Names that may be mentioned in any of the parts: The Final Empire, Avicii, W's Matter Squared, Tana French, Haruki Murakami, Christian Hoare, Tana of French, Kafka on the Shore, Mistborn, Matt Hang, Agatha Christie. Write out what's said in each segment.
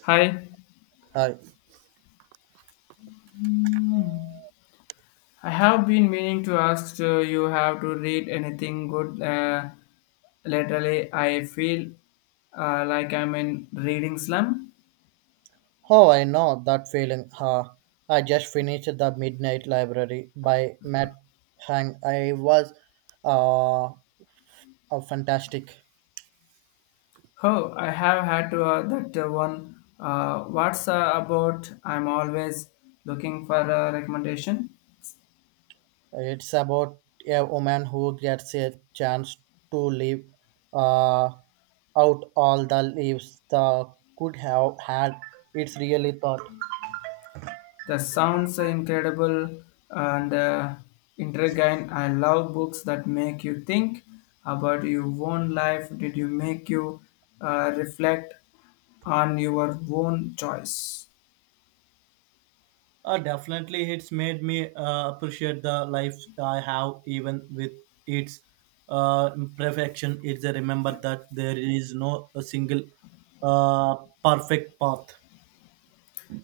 Hi, Hi. I have been meaning to ask you have to read anything good lately. I feel like I'm in reading slum. Oh, I know that feeling. Huh. I just finished The Midnight Library by Matt Hang. I was uh, fantastic. Oh, I have had to that one. What's about? I'm always looking for a recommendation. It's about a woman who gets a chance to live uh, out all the leaves the could have had. It's really thought. The sounds are incredible and intriguing. I love books that make you think about your own life. Did you make you reflect on your own choice? Definitely, it's made me appreciate the life I have, even with its imperfection. It's a remember that there is no a single uh, perfect path.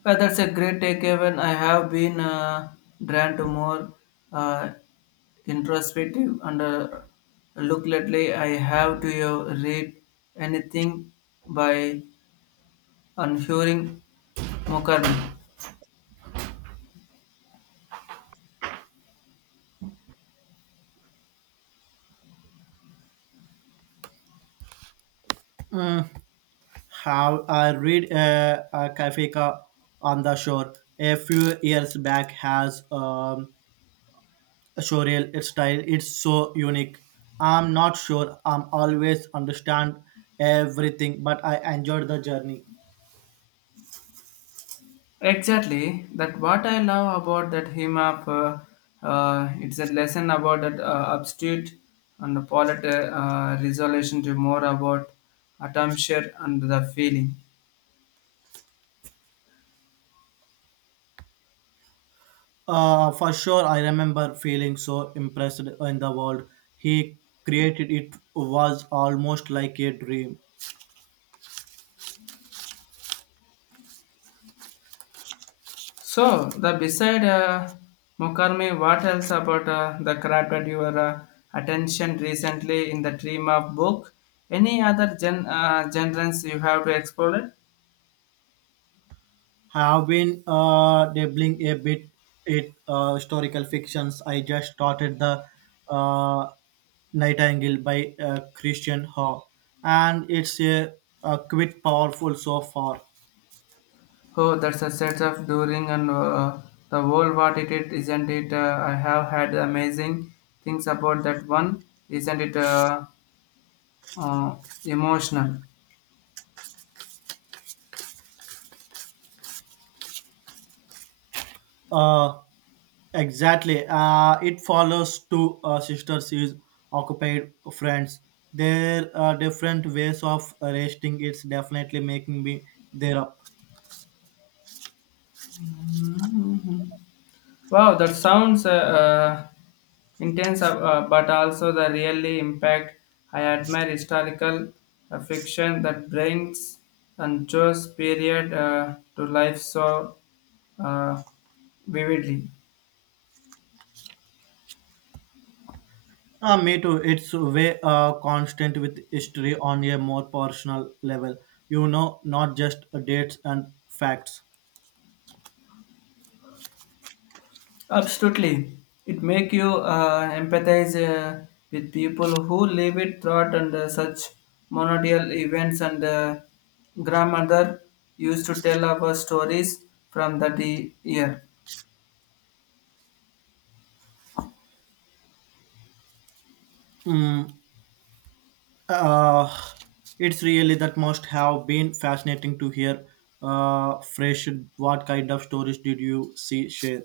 Well, that's a great take, Evan. I have been drawn to more uh, introspective and look lately. I have to read anything by Unhuring Mokarmi. How I read Kafka on the shore a few years back has a surreal style. It's so unique. I'm not sure I'm always understand everything, but I enjoyed the journey. Exactly. That what I love about that hymn of it's a lesson about that abstract and the polit resolution to more about atmosphere and the feeling. For sure, I remember feeling so impressed in the world he created. It was almost like a dream. So the beside Mukarmi, what else about the crafted your attention recently in the dream of book? Any other genres you have to explore? I have been dabbling a bit in historical fictions. I just started the uh, Nightingale by Christian Hoare, and it's a quite powerful so far. Oh, that's a setup during and the World War it is, isn't it? I have had amazing things about that one. Isn't it uh, emotional? Uh, Exactly. It follows two sisters is occupied friends. There are different ways of resting. It's definitely making me there up. Wow, that sounds intense, but also the really impact. I admire historical fiction that brings and shows period to life so uh, vividly. Me too. It's way constant with history on a more personal level. You know, not just dates and facts. Absolutely, it make you empathize with people who live it throughout and such monodial events. And grandmother used to tell our stories from that year. Mm, uh, it's really that must have been fascinating to hear. Fresh, what kind of stories did you see share?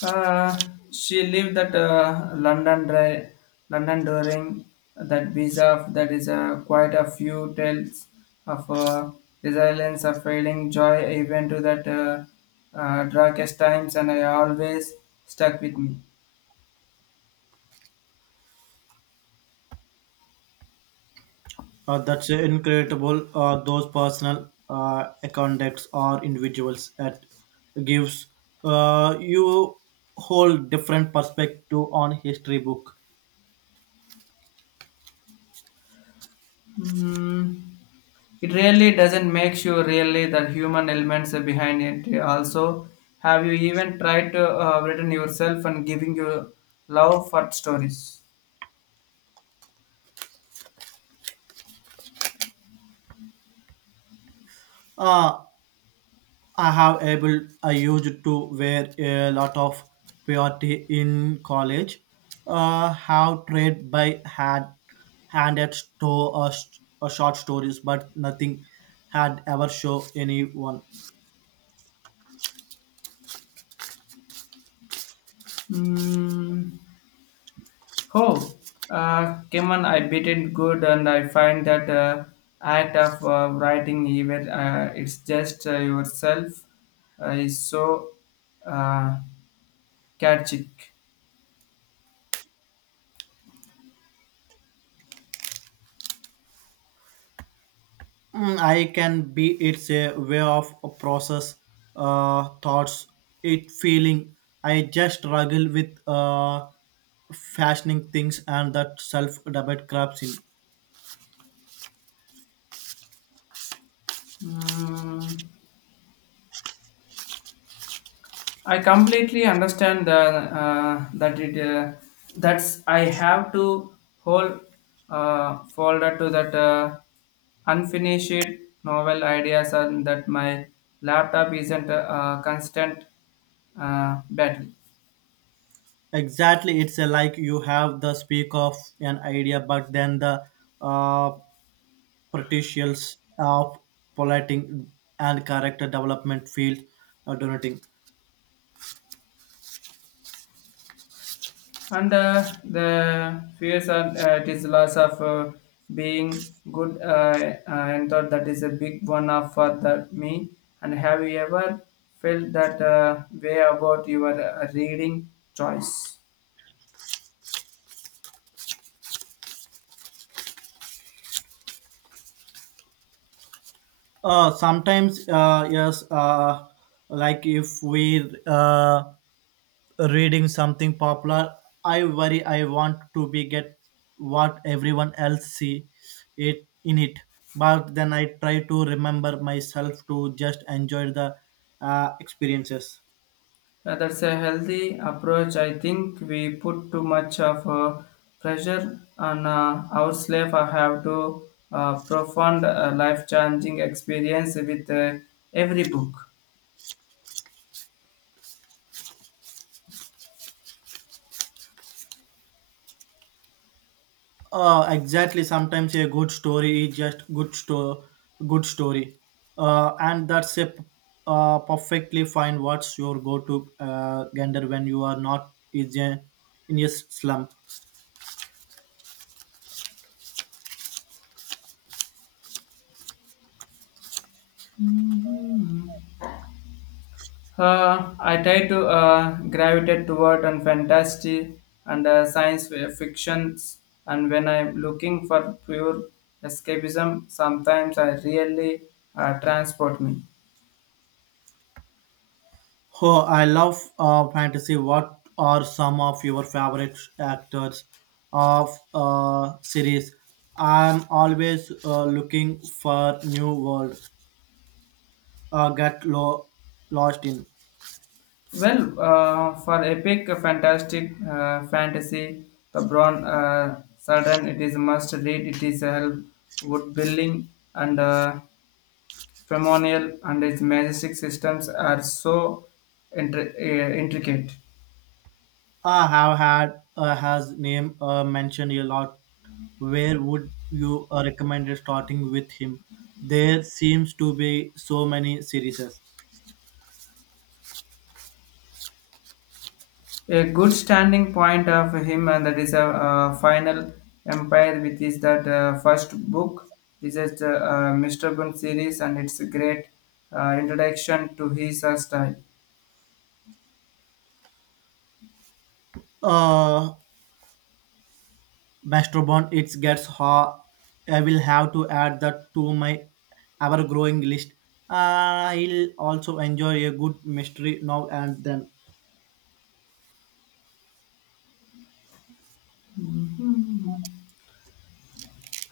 Uh, she lived at London during that visa. That is quite a few tales of resilience, of failing joy, even to that darkest times, and I always stuck with me. That's incredible. Those personal contacts or individuals that gives you whole different perspective on history book. Mm, it really doesn't make you really the human elements behind it. Also, have you even tried to written yourself and giving your love for stories? Uh, I have able I used to wear a lot of purity in college. Have trade by hand handed to short stories, but nothing had ever show anyone. Mm, oh, come on, I beat it good, and I find that act of writing even it's just yourself is so uh, catchy. I can be it's a way of a process thoughts, it feeling. I just struggle with fashioning things and that self debate crops in. Mm, I completely understand the, that it that's I have to hold folder to that unfinished novel ideas and that my laptop isn't a constant battle. Exactly, it's a, like you have the speak of an idea, but then the uh, potentials of polluting and character development field donating. And the fears and it is loss of being good. And thought that is a big one of that me. And have you ever felt that way about your reading choice? Sometimes, yes, like if we reading something popular, I worry I want to be get what everyone else see it in it, but then I try to remember myself to just enjoy the experiences. That's a healthy approach. I think we put too much of pressure on our slave. I have to profound life-changing experience with every book. Exactly, sometimes a good story is just good story and that's perfectly fine. What's your go-to gander when you are not is a, in a slump? Mhm. I try to gravitate toward and fantasy and fictions. And when I'm looking for pure escapism, sometimes I really transport me. Oh, I love fantasy. What are some of your favorite actors of series? I'm always looking for new world. Uh, get lo- lost in. Well, for epic, fantastic fantasy, the Brown Sudden, it is a must read. It is a help wood building and ceremonial and its majestic systems are so intricate. I have had his name mentioned a lot. Where would you recommend starting with him? There seems to be so many series. A good standing point of him and that is a final empire which is that first book is a Mr. Bun series and it's a great introduction to his style. Uh, Masterbond it gets hot. I will have to add that to my ever growing list. I'll also enjoy a good mystery now and then.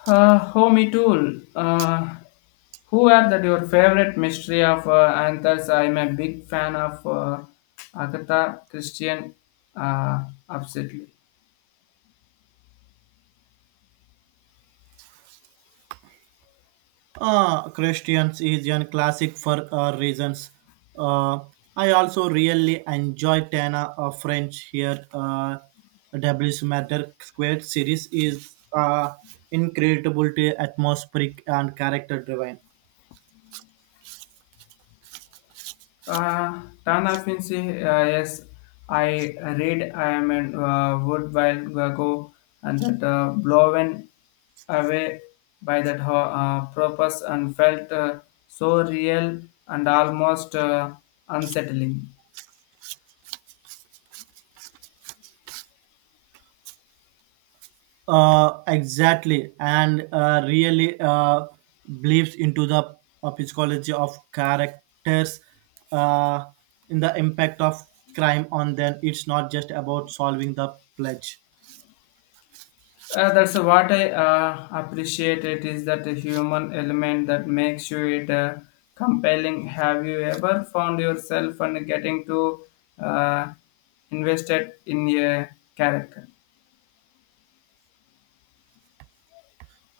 Homie Tool, who are that your favorite mystery of authors? I'm a big fan of Agatha Christian, uh, absolutely. Christians is a classic for reasons. Uh, I also really enjoy Tana of French here. W's Matter Squared series is incredible, atmospheric, and character driven. Tana Fincy, yes, I read I am in Wood While Ago and that blown away by that purpose and felt so real and almost unsettling. Exactly, and really believes into the psychology of characters uh, in the impact of crime on them. It's not just about solving the pledge. That's what I appreciate. It is that human element that makes you it compelling. Have you ever found yourself and getting to uh, invested in a character?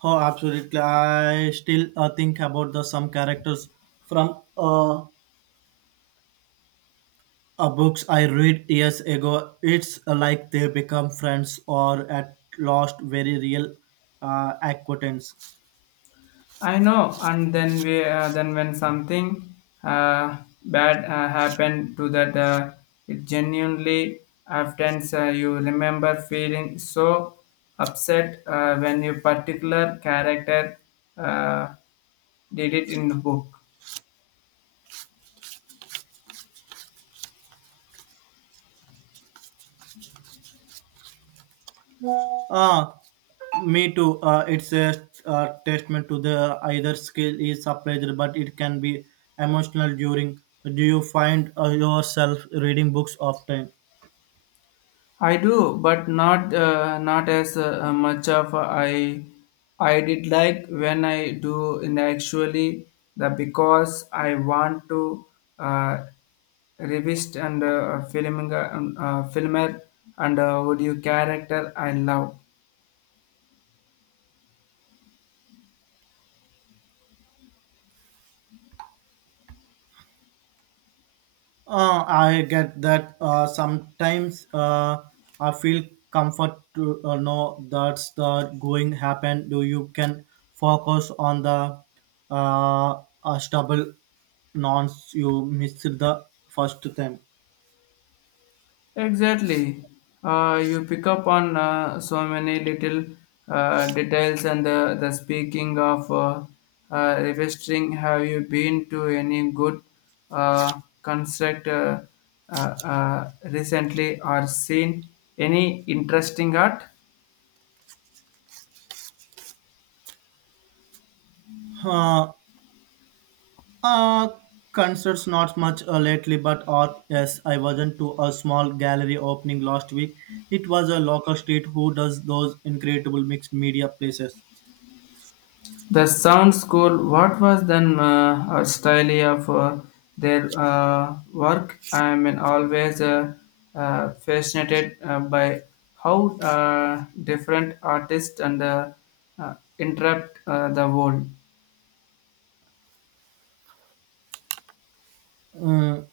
Oh, absolutely, I still think about the some characters from books I read years ago. It's like they become friends or at lost very real acquaintance. I know, and then we then when something uh, bad happened to that, it genuinely often you remember feeling so upset when your particular character uh, did it in the book. Uh, Me too. It's a testament to the either skill is appraised, but it can be emotional during. Do you find yourself reading books often? I do, but not not as much of I did like when I do in actually the because I want to uh, revisit and filming filmer and audio character I love. I get that, sometimes, I feel comfort to know that's the going happen. Do you can focus on the stubble nonce you missed the first time? Exactly. You pick up on so many little details and the speaking of revisiting, have you been to any good construct recently or seen any interesting art? Uh, Uh, Concerts not much lately, but art. Yes, I wasn't to a small gallery opening last week. It was a local street who does those incredible mixed media places. The sound school, what was then a style of their work? I am always fascinated by how different artists and interrupt the world. Uh,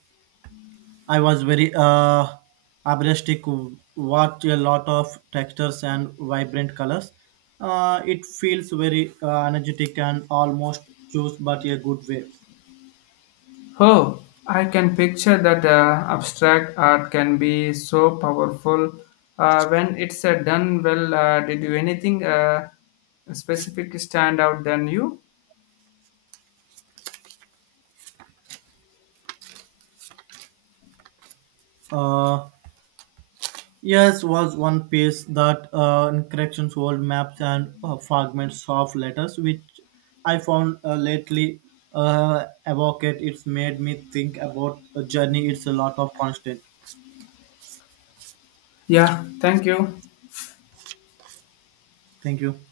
I was very abreastic, watch a lot of textures and vibrant colors. It feels very energetic and almost choose, but a good way. Oh, I can picture that abstract art can be so powerful when it's done well. Did you anything specific stand out than you? Uh, Yes, was one piece that encryptions old maps and fragments of letters, which I found lately evocate. It's made me think about a journey. It's a lot of constant. Yeah, thank you. Thank you.